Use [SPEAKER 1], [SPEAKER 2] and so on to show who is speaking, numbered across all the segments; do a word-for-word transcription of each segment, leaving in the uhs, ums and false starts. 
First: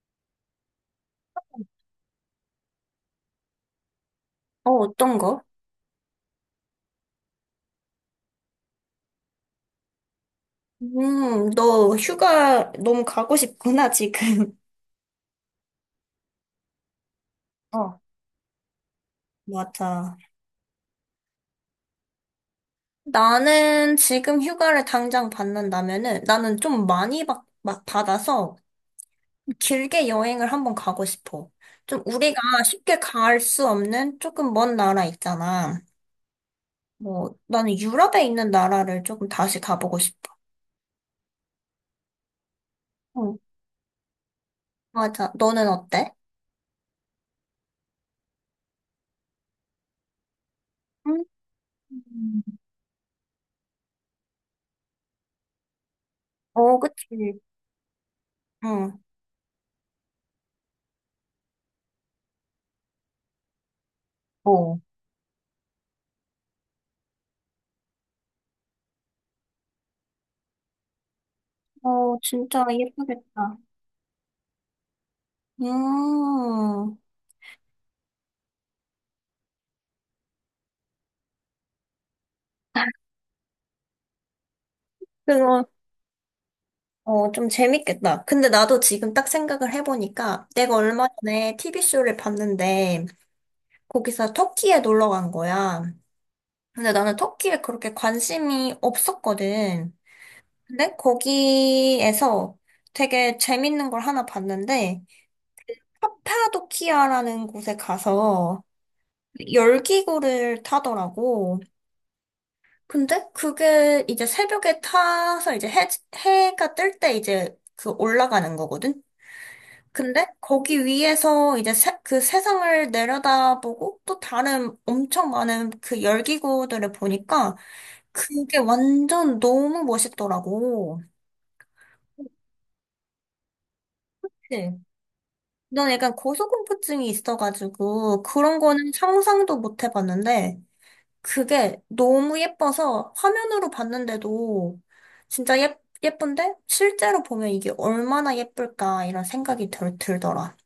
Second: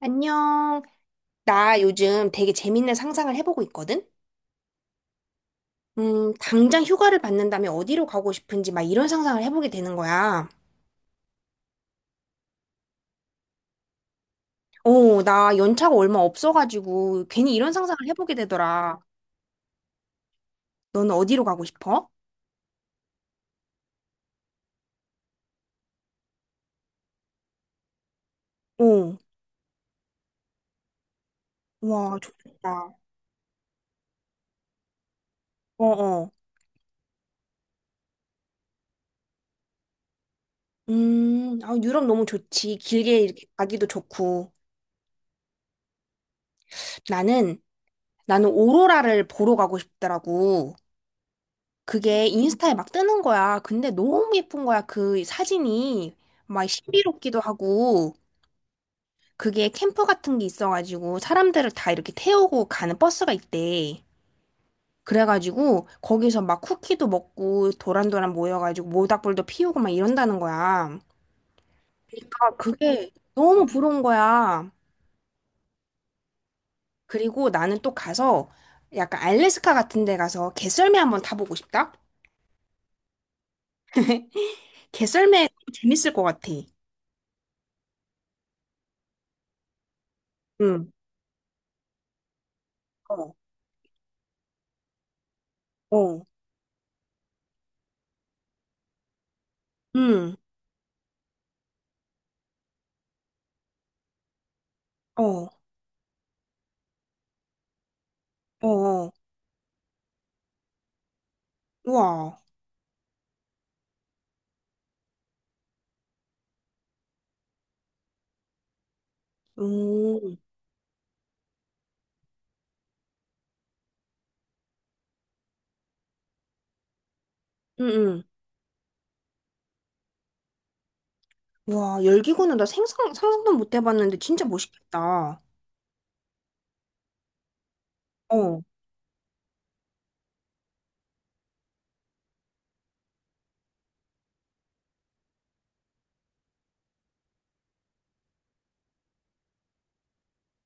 [SPEAKER 1] 안녕. 나 요즘 되게 재밌는 상상을 해보고 있거든?
[SPEAKER 2] 어, 어떤 거?
[SPEAKER 1] 음, 당장 휴가를 받는다면 어디로 가고 싶은지 막 이런 상상을 해보게 되는 거야.
[SPEAKER 2] 음, 너 휴가 너무 가고 싶구나, 지금.
[SPEAKER 1] 어, 나 연차가 얼마 없어가지고 괜히 이런 상상을
[SPEAKER 2] 어,
[SPEAKER 1] 해보게 되더라.
[SPEAKER 2] 맞아.
[SPEAKER 1] 너는 어디로 가고 싶어?
[SPEAKER 2] 나는 지금 휴가를 당장 받는다면은 나는 좀 많이 받, 막 받아서
[SPEAKER 1] 어,
[SPEAKER 2] 길게 여행을 한번 가고 싶어. 좀
[SPEAKER 1] 와,
[SPEAKER 2] 우리가
[SPEAKER 1] 좋겠다.
[SPEAKER 2] 쉽게 갈 수 없는 조금 먼 나라 있잖아.
[SPEAKER 1] 어어.
[SPEAKER 2] 뭐, 나는 유럽에 있는 나라를 조금 다시 가보고 싶어.
[SPEAKER 1] 음, 아, 유럽 너무 좋지. 길게
[SPEAKER 2] 응,
[SPEAKER 1] 이렇게 가기도 좋고.
[SPEAKER 2] 맞아. 너는 어때?
[SPEAKER 1] 나는, 나는 오로라를 보러 가고 싶더라고.
[SPEAKER 2] 음.
[SPEAKER 1] 그게 인스타에 막 뜨는 거야. 근데 너무 예쁜 거야. 그 사진이 막
[SPEAKER 2] 어,
[SPEAKER 1] 신비롭기도
[SPEAKER 2] 그치.
[SPEAKER 1] 하고
[SPEAKER 2] 응.
[SPEAKER 1] 그게 캠프 같은 게 있어가지고 사람들을 다 이렇게 태우고 가는 버스가 있대.
[SPEAKER 2] 어,
[SPEAKER 1] 그래가지고 거기서 막 쿠키도 먹고 도란도란 모여가지고 모닥불도 피우고 막 이런다는 거야.
[SPEAKER 2] 어,
[SPEAKER 1] 그러니까
[SPEAKER 2] 진짜
[SPEAKER 1] 그게
[SPEAKER 2] 예쁘겠다.
[SPEAKER 1] 너무 부러운 거야.
[SPEAKER 2] 음,
[SPEAKER 1] 그리고 나는 또 가서 약간 알래스카 같은 데 가서 개썰매 한번 타보고 싶다. 개썰매
[SPEAKER 2] 그거,
[SPEAKER 1] 재밌을 것 같아.
[SPEAKER 2] 어, 좀 재밌겠다. 근데 나도 지금 딱 생각을 해보니까 내가
[SPEAKER 1] 응.
[SPEAKER 2] 얼마 전에 티비쇼를 봤는데
[SPEAKER 1] 어.
[SPEAKER 2] 거기서 터키에 놀러 간 거야.
[SPEAKER 1] 어.
[SPEAKER 2] 근데 나는 터키에 그렇게 관심이 없었거든.
[SPEAKER 1] 응,
[SPEAKER 2] 근데 거기에서 되게 재밌는 걸 하나 봤는데
[SPEAKER 1] 어,
[SPEAKER 2] 카파도키아라는 곳에 가서
[SPEAKER 1] 어, 어.
[SPEAKER 2] 열기구를 타더라고.
[SPEAKER 1] 우와,
[SPEAKER 2] 근데 그게 이제 새벽에 타서 이제 해, 해가 뜰 때 이제 그 올라가는 거거든?
[SPEAKER 1] 오,
[SPEAKER 2] 근데
[SPEAKER 1] 응,
[SPEAKER 2] 거기 위에서 이제 세, 그 세상을 내려다보고 또 다른 엄청 많은 그 열기구들을 보니까
[SPEAKER 1] 응.
[SPEAKER 2] 그게 완전 너무 멋있더라고.
[SPEAKER 1] 와, 열기구는 나 생상, 상상도 못 해봤는데 진짜
[SPEAKER 2] 네.
[SPEAKER 1] 멋있겠다.
[SPEAKER 2] 난 약간 고소공포증이 있어가지고 그런
[SPEAKER 1] 어,
[SPEAKER 2] 거는 상상도 못 해봤는데 그게 너무 예뻐서 화면으로 봤는데도 진짜 예, 예쁜데 실제로 보면 이게 얼마나 예쁠까 이런 생각이 들, 들더라.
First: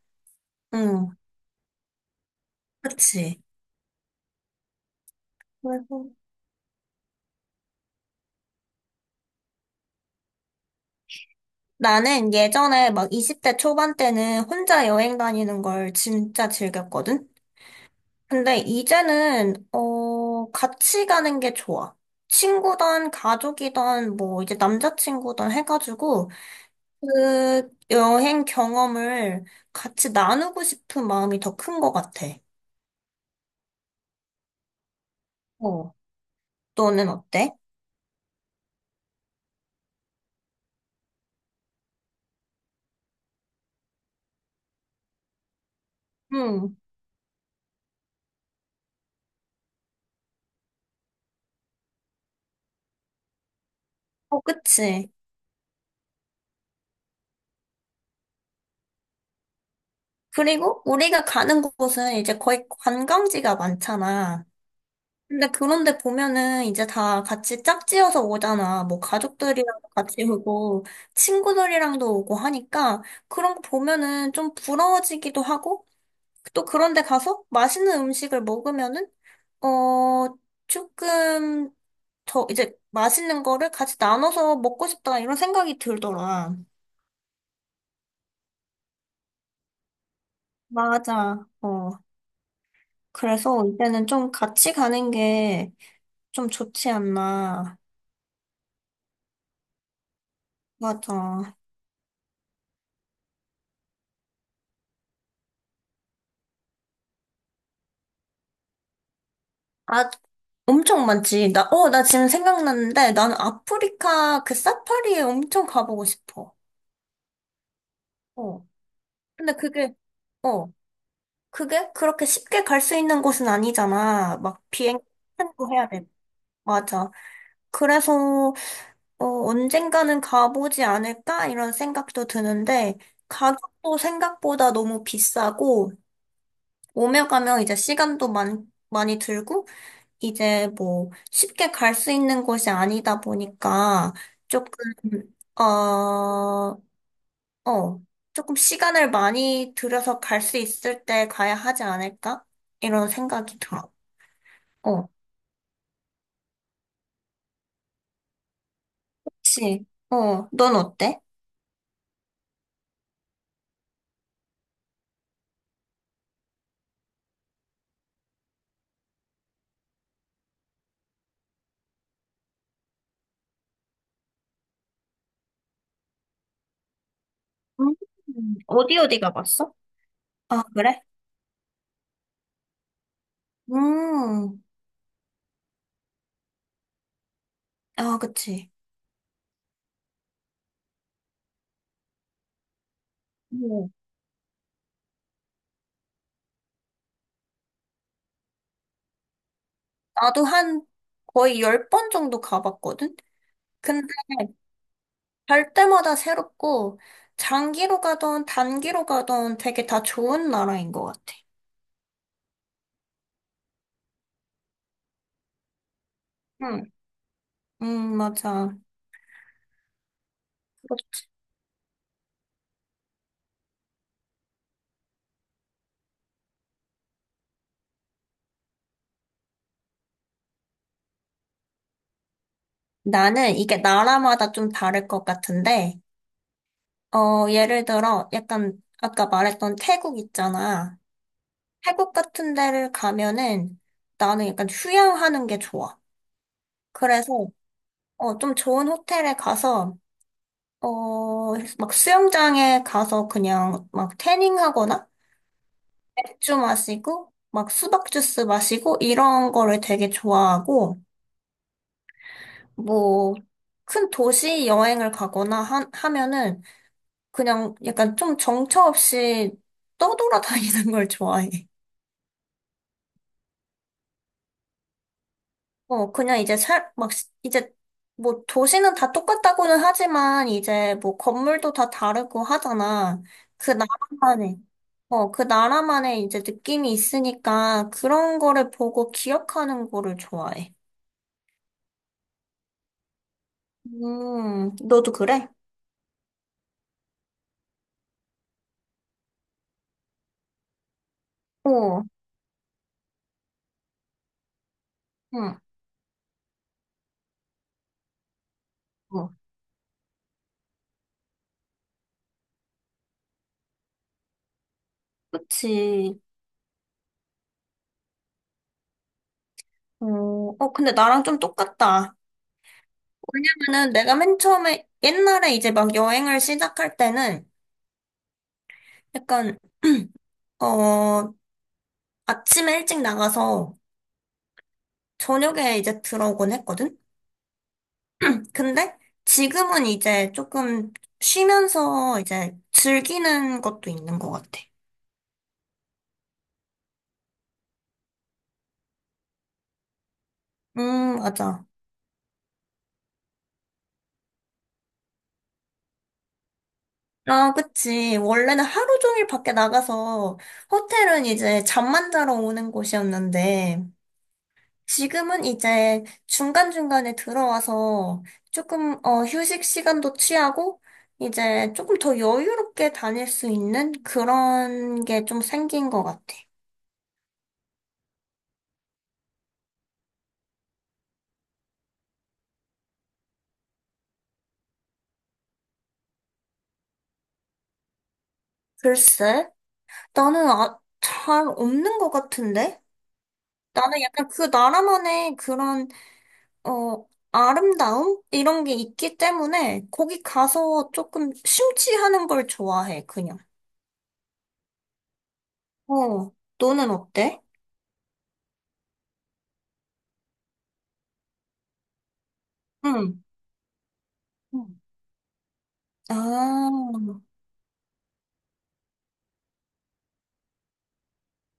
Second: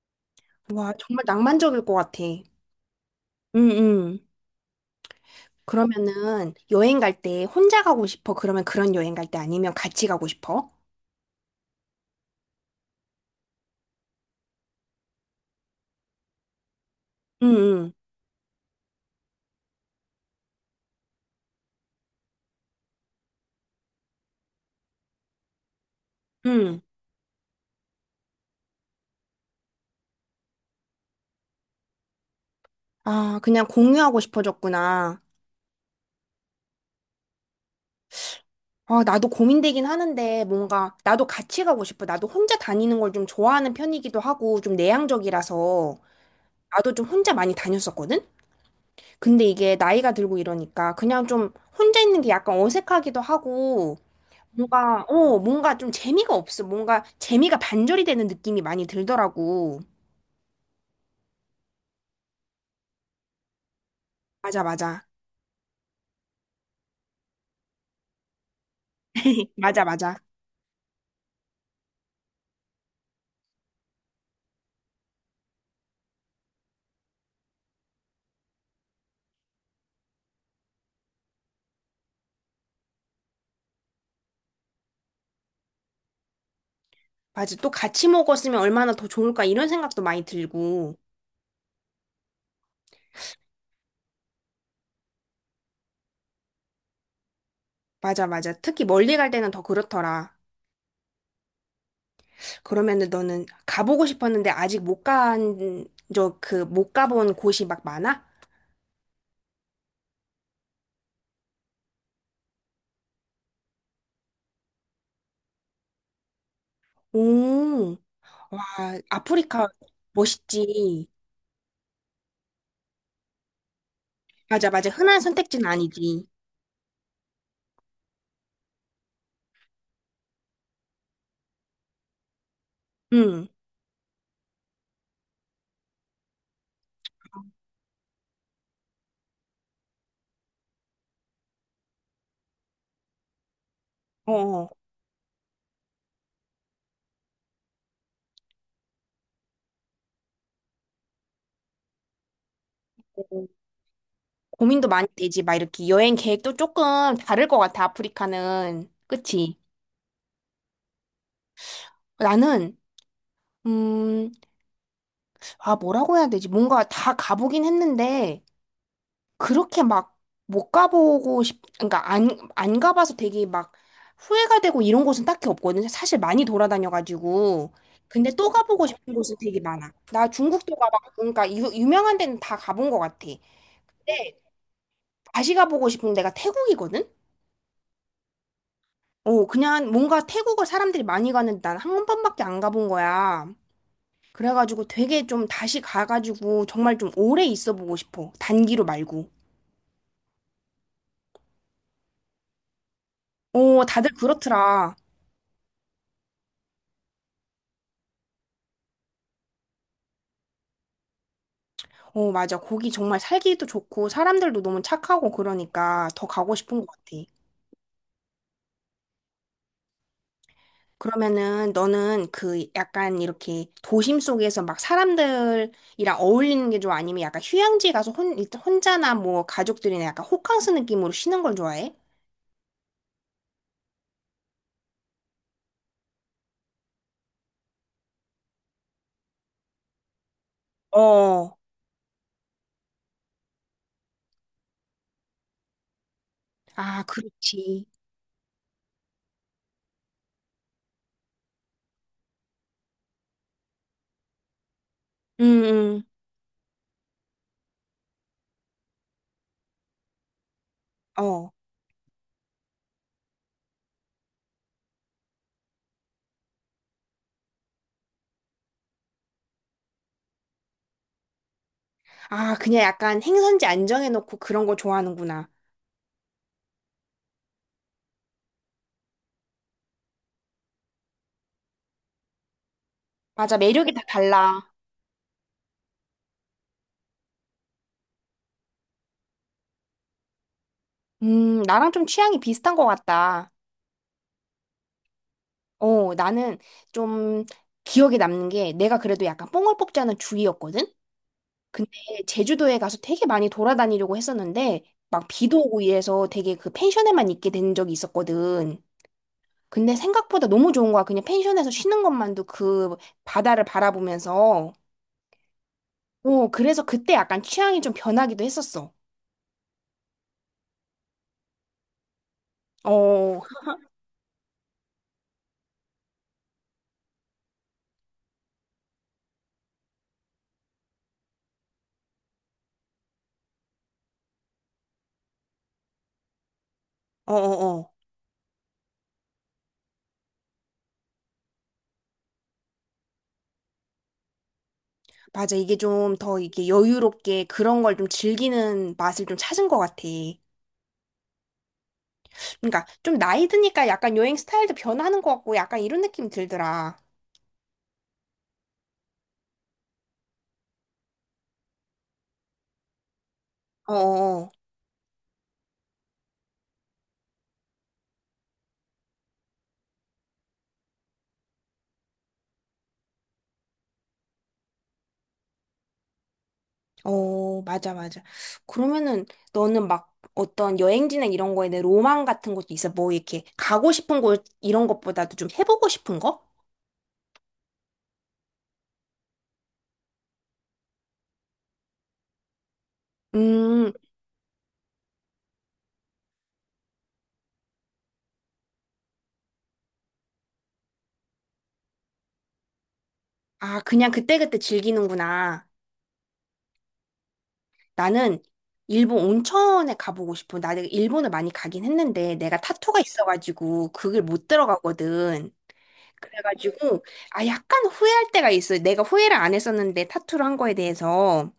[SPEAKER 1] 와,
[SPEAKER 2] 응,
[SPEAKER 1] 정말 낭만적일 것 같아.
[SPEAKER 2] 그치.
[SPEAKER 1] 응, 응.
[SPEAKER 2] 그래서
[SPEAKER 1] 그러면은 여행 갈 때 혼자 가고 싶어? 그러면 그런 여행 갈 때 아니면 같이 가고 싶어?
[SPEAKER 2] 나는 예전에 막 이십 대 초반 때는 혼자 여행 다니는 걸 진짜 즐겼거든?
[SPEAKER 1] 응, 응,
[SPEAKER 2] 근데 이제는, 어, 같이 가는 게 좋아. 친구든 가족이든 뭐 이제 남자친구든 해가지고
[SPEAKER 1] 응.
[SPEAKER 2] 그 여행 경험을 같이 나누고 싶은 마음이 더 큰 것 같아.
[SPEAKER 1] 아, 그냥 공유하고 싶어졌구나.
[SPEAKER 2] 어. 너는 어때?
[SPEAKER 1] 아, 나도 고민되긴 하는데 뭔가 나도 같이 가고 싶어. 나도 혼자 다니는 걸 좀 좋아하는 편이기도 하고 좀 내향적이라서.
[SPEAKER 2] 응.
[SPEAKER 1] 나도 좀 혼자 많이 다녔었거든? 근데 이게 나이가 들고 이러니까 그냥 좀 혼자 있는 게 약간 어색하기도 하고
[SPEAKER 2] 어,
[SPEAKER 1] 뭔가,
[SPEAKER 2] 그치.
[SPEAKER 1] 어, 뭔가 좀 재미가 없어. 뭔가 재미가 반절이 되는 느낌이 많이 들더라고.
[SPEAKER 2] 그리고 우리가 가는 곳은 이제 거의 관광지가 많잖아.
[SPEAKER 1] 맞아, 맞아.
[SPEAKER 2] 근데 그런데 보면은 이제 다 같이 짝지어서 오잖아. 뭐 가족들이랑
[SPEAKER 1] 맞아, 맞아.
[SPEAKER 2] 같이 오고 친구들이랑도 오고 하니까 그런 거 보면은 좀 부러워지기도 하고 또 그런데 가서 맛있는 음식을 먹으면은 어, 조금 저 이제 맛있는 거를 같이 나눠서 먹고 싶다 이런 생각이 들더라.
[SPEAKER 1] 맞아. 또 같이 먹었으면 얼마나 더 좋을까 이런 생각도 많이 들고.
[SPEAKER 2] 맞아. 어. 그래서 이제는 좀 같이 가는 게 좀 좋지 않나.
[SPEAKER 1] 맞아, 맞아. 특히 멀리 갈 때는 더 그렇더라.
[SPEAKER 2] 맞아.
[SPEAKER 1] 그러면은 너는 가보고 싶었는데 아직 못 간, 저 그 못 가본 곳이 막 많아?
[SPEAKER 2] 아, 엄청 많지. 나, 어, 나 지금 생각났는데 나는 아프리카 그 사파리에 엄청 가보고 싶어.
[SPEAKER 1] 오. 와,
[SPEAKER 2] 어. 근데
[SPEAKER 1] 아프리카
[SPEAKER 2] 그게, 어,
[SPEAKER 1] 멋있지.
[SPEAKER 2] 그게 그렇게 쉽게 갈 수 있는 곳은 아니잖아. 막
[SPEAKER 1] 맞아, 맞아.
[SPEAKER 2] 비행,
[SPEAKER 1] 흔한 선택지는
[SPEAKER 2] 거 해야 돼.
[SPEAKER 1] 아니지.
[SPEAKER 2] 맞아. 그래서 어, 언젠가는 가보지 않을까? 이런 생각도 드는데,
[SPEAKER 1] 응.
[SPEAKER 2] 가격도 생각보다 너무 비싸고, 오며 가며 이제 시간도 많, 많이 들고, 이제 뭐 쉽게 갈 수 있는 곳이 아니다 보니까,
[SPEAKER 1] 어, 어.
[SPEAKER 2] 조금, 어, 어, 조금 시간을 많이 들여서 갈 수 있을 때 가야 하지 않을까? 이런 생각이 들어.
[SPEAKER 1] 고민도 많이
[SPEAKER 2] 어,
[SPEAKER 1] 되지. 막 이렇게 여행 계획도 조금 다를 것 같아, 아프리카는. 그치?
[SPEAKER 2] 그치. 어, 넌 어때?
[SPEAKER 1] 나는, 음, 아, 뭐라고 해야 되지? 뭔가 다 가보긴 했는데, 그렇게 막 못 가보고 싶, 그러니까 안, 안 가봐서 되게 막 후회가 되고 이런 곳은 딱히 없거든요. 사실 많이 돌아다녀가지고.
[SPEAKER 2] 음,
[SPEAKER 1] 근데 또 가보고
[SPEAKER 2] 어디
[SPEAKER 1] 싶은
[SPEAKER 2] 어디
[SPEAKER 1] 곳은 되게
[SPEAKER 2] 가봤어?
[SPEAKER 1] 많아. 나
[SPEAKER 2] 아,
[SPEAKER 1] 중국도
[SPEAKER 2] 그래?
[SPEAKER 1] 가봤고, 그러니까 유, 유명한 데는 다 가본 것 같아. 근데
[SPEAKER 2] 음.
[SPEAKER 1] 다시 가보고 싶은 데가 태국이거든?
[SPEAKER 2] 아, 그치.
[SPEAKER 1] 어, 그냥 뭔가 태국을 사람들이 많이 가는데 난 한 번밖에 안 가본 거야.
[SPEAKER 2] 음.
[SPEAKER 1] 그래가지고 되게 좀 다시 가가지고 정말 좀 오래 있어 보고 싶어. 단기로 말고.
[SPEAKER 2] 나도 한 거의 열 번 정도 가봤거든?
[SPEAKER 1] 어,
[SPEAKER 2] 근데
[SPEAKER 1] 다들 그렇더라.
[SPEAKER 2] 갈 때마다 새롭고, 장기로 가던 단기로 가던 되게 다 좋은 나라인 것 같아.
[SPEAKER 1] 어, 맞아. 거기 정말 살기도 좋고 사람들도 너무 착하고 그러니까 더 가고 싶은
[SPEAKER 2] 응,
[SPEAKER 1] 것 같아.
[SPEAKER 2] 음, 맞아.
[SPEAKER 1] 그러면은 너는 그 약간 이렇게 도심 속에서 막 사람들이랑 어울리는 게 좋아? 아니면 약간 휴양지 가서 혼, 혼자나 뭐 가족들이나 약간 호캉스 느낌으로 쉬는 걸 좋아해?
[SPEAKER 2] 나는 이게 나라마다 좀 다를 것 같은데, 어, 예를 들어, 약간, 아까 말했던 태국 있잖아.
[SPEAKER 1] 어.
[SPEAKER 2] 태국 같은 데를 가면은 나는 약간 휴양하는 게 좋아.
[SPEAKER 1] 아,
[SPEAKER 2] 그래서,
[SPEAKER 1] 그렇지.
[SPEAKER 2] 어, 좀 좋은 호텔에 가서 어, 막 수영장에 가서 그냥 막 태닝 하거나
[SPEAKER 1] 응, 응.
[SPEAKER 2] 맥주 마시고 막 수박 주스 마시고 이런 거를 되게 좋아하고
[SPEAKER 1] 어.
[SPEAKER 2] 뭐 큰 도시 여행을 가거나 하, 하면은 그냥 약간 좀 정처 없이 떠돌아다니는 걸 좋아해.
[SPEAKER 1] 아, 그냥 약간 행선지 안정해놓고 그런 거 좋아하는구나.
[SPEAKER 2] 어, 그냥 이제 살, 막, 시- 이제, 뭐, 도시는 다 똑같다고는 하지만, 이제, 뭐, 건물도 다 다르고 하잖아.
[SPEAKER 1] 맞아.
[SPEAKER 2] 그
[SPEAKER 1] 매력이 다
[SPEAKER 2] 나라만의,
[SPEAKER 1] 달라.
[SPEAKER 2] 어, 그 나라만의 이제 느낌이 있으니까, 그런 거를 보고 기억하는 거를 좋아해.
[SPEAKER 1] 음, 나랑 좀 취향이 비슷한 것 같다.
[SPEAKER 2] 음, 너도 그래?
[SPEAKER 1] 어, 나는 좀 기억에 남는 게 내가 그래도 약간 뽕을 뽑자는 주의였거든? 근데
[SPEAKER 2] 어,
[SPEAKER 1] 제주도에 가서 되게 많이 돌아다니려고 했었는데 막
[SPEAKER 2] 응,
[SPEAKER 1] 비도 오고 이래서 되게 그 펜션에만 있게 된 적이 있었거든.
[SPEAKER 2] 어,
[SPEAKER 1] 근데 생각보다 너무 좋은 거야. 그냥 펜션에서 쉬는 것만도 그 바다를 바라보면서.
[SPEAKER 2] 그치.
[SPEAKER 1] 어, 그래서 그때 약간 취향이 좀 변하기도 했었어.
[SPEAKER 2] 어, 어, 근데 나랑 좀 똑같다.
[SPEAKER 1] 어, 어,
[SPEAKER 2] 왜냐면은 내가 맨 처음에, 옛날에 이제 막 여행을 시작할 때는, 약간, 어, 아침에 일찍 나가서, 저녁에 이제 들어오곤 했거든?
[SPEAKER 1] 어, 어.
[SPEAKER 2] 근데 지금은 이제 조금 쉬면서 이제 즐기는 것도 있는 것 같아.
[SPEAKER 1] 맞아. 이게 좀 더 이게 여유롭게 그런 걸 좀 즐기는 맛을 좀 찾은 것 같아.
[SPEAKER 2] 음, 맞아.
[SPEAKER 1] 그러니까 좀 나이 드니까 약간 여행 스타일도 변하는 것 같고 약간 이런 느낌이 들더라.
[SPEAKER 2] 아, 그치. 원래는 하루 종일 밖에 나가서 호텔은 이제 잠만 자러 오는 곳이었는데
[SPEAKER 1] 어, 어,
[SPEAKER 2] 지금은 이제 중간중간에 들어와서 조금, 어, 휴식 시간도 취하고 이제 조금 더 여유롭게 다닐 수 있는 그런 게 좀 생긴 것 같아.
[SPEAKER 1] 어, 맞아, 맞아. 그러면은 너는 막 어떤 여행지나 이런 거에 내 로망 같은 것도 있어? 뭐 이렇게 가고 싶은 곳 이런 것보다도 좀 해보고 싶은 거?
[SPEAKER 2] 글쎄. 나는 아, 잘 없는 것 같은데?
[SPEAKER 1] 음,
[SPEAKER 2] 나는 약간 그 나라만의 그런, 어, 아름다움? 이런 게 있기 때문에 거기 가서 조금 심취하는 걸 좋아해, 그냥.
[SPEAKER 1] 아, 그냥 그때그때 즐기는구나.
[SPEAKER 2] 어, 너는 어때?
[SPEAKER 1] 나는 일본 온천에 가보고 싶어. 나 내가 일본을 많이 가긴 했는데 내가 타투가
[SPEAKER 2] 응.
[SPEAKER 1] 있어가지고 그걸 못
[SPEAKER 2] 응.
[SPEAKER 1] 들어가거든.
[SPEAKER 2] 아,
[SPEAKER 1] 그래가지고 아 약간 후회할 때가 있어요. 내가 후회를 안 했었는데 타투를 한 거에 대해서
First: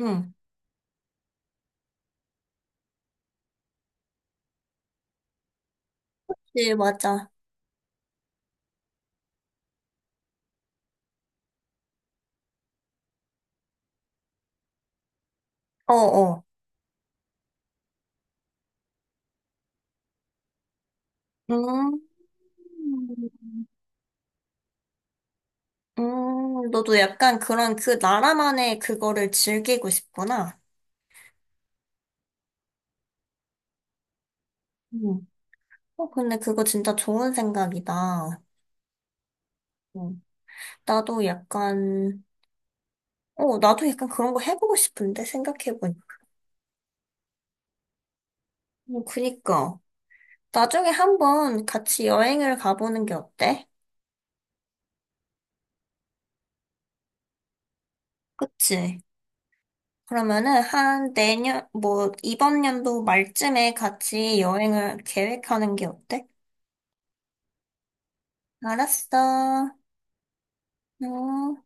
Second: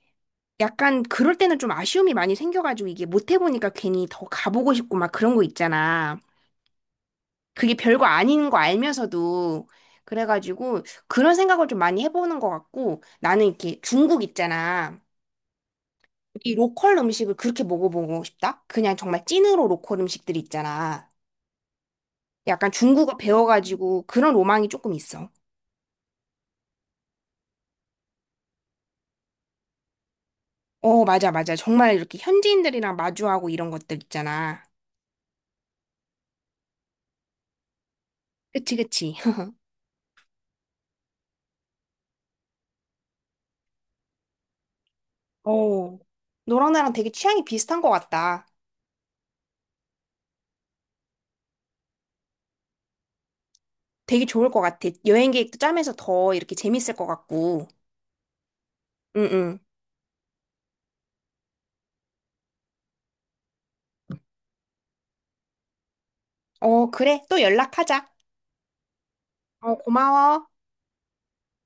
[SPEAKER 2] 응.
[SPEAKER 1] 약간 그럴 때는 좀 아쉬움이 많이 생겨가지고 이게 못 해보니까 괜히 더 가보고 싶고 막 그런 거 있잖아.
[SPEAKER 2] 네, 맞아.
[SPEAKER 1] 그게 별거 아닌 거 알면서도 그래가지고 그런 생각을 좀 많이 해보는 것 같고 나는 이렇게 중국 있잖아.
[SPEAKER 2] 어어.
[SPEAKER 1] 이 로컬 음식을 그렇게 먹어보고 싶다? 그냥 정말 찐으로 로컬 음식들이 있잖아.
[SPEAKER 2] 음,
[SPEAKER 1] 약간 중국어 배워가지고 그런 로망이 조금 있어.
[SPEAKER 2] 음, 너도 약간 그런 그 나라만의 그거를 즐기고 싶구나.
[SPEAKER 1] 어, 맞아, 맞아. 정말 이렇게 현지인들이랑 마주하고 이런 것들 있잖아.
[SPEAKER 2] 응. 어, 근데 그거 진짜 좋은 생각이다.
[SPEAKER 1] 그치, 그치.
[SPEAKER 2] 응. 나도 약간, 어, 나도 약간 그런 거 해보고 싶은데, 생각해보니.
[SPEAKER 1] 어. 너랑 나랑 되게 취향이 비슷한 것 같다.
[SPEAKER 2] 뭐, 그니까. 나중에 한번 같이 여행을 가보는 게 어때?
[SPEAKER 1] 되게 좋을 것 같아. 여행 계획도 짜면서 더 이렇게 재밌을 것 같고.
[SPEAKER 2] 그치?
[SPEAKER 1] 응, 응.
[SPEAKER 2] 그러면은 한 내년, 뭐, 이번 연도 말쯤에 같이 여행을 계획하는 게 어때?
[SPEAKER 1] 어, 그래. 또 연락하자.
[SPEAKER 2] 알았어.
[SPEAKER 1] 어, 고마워.
[SPEAKER 2] 응.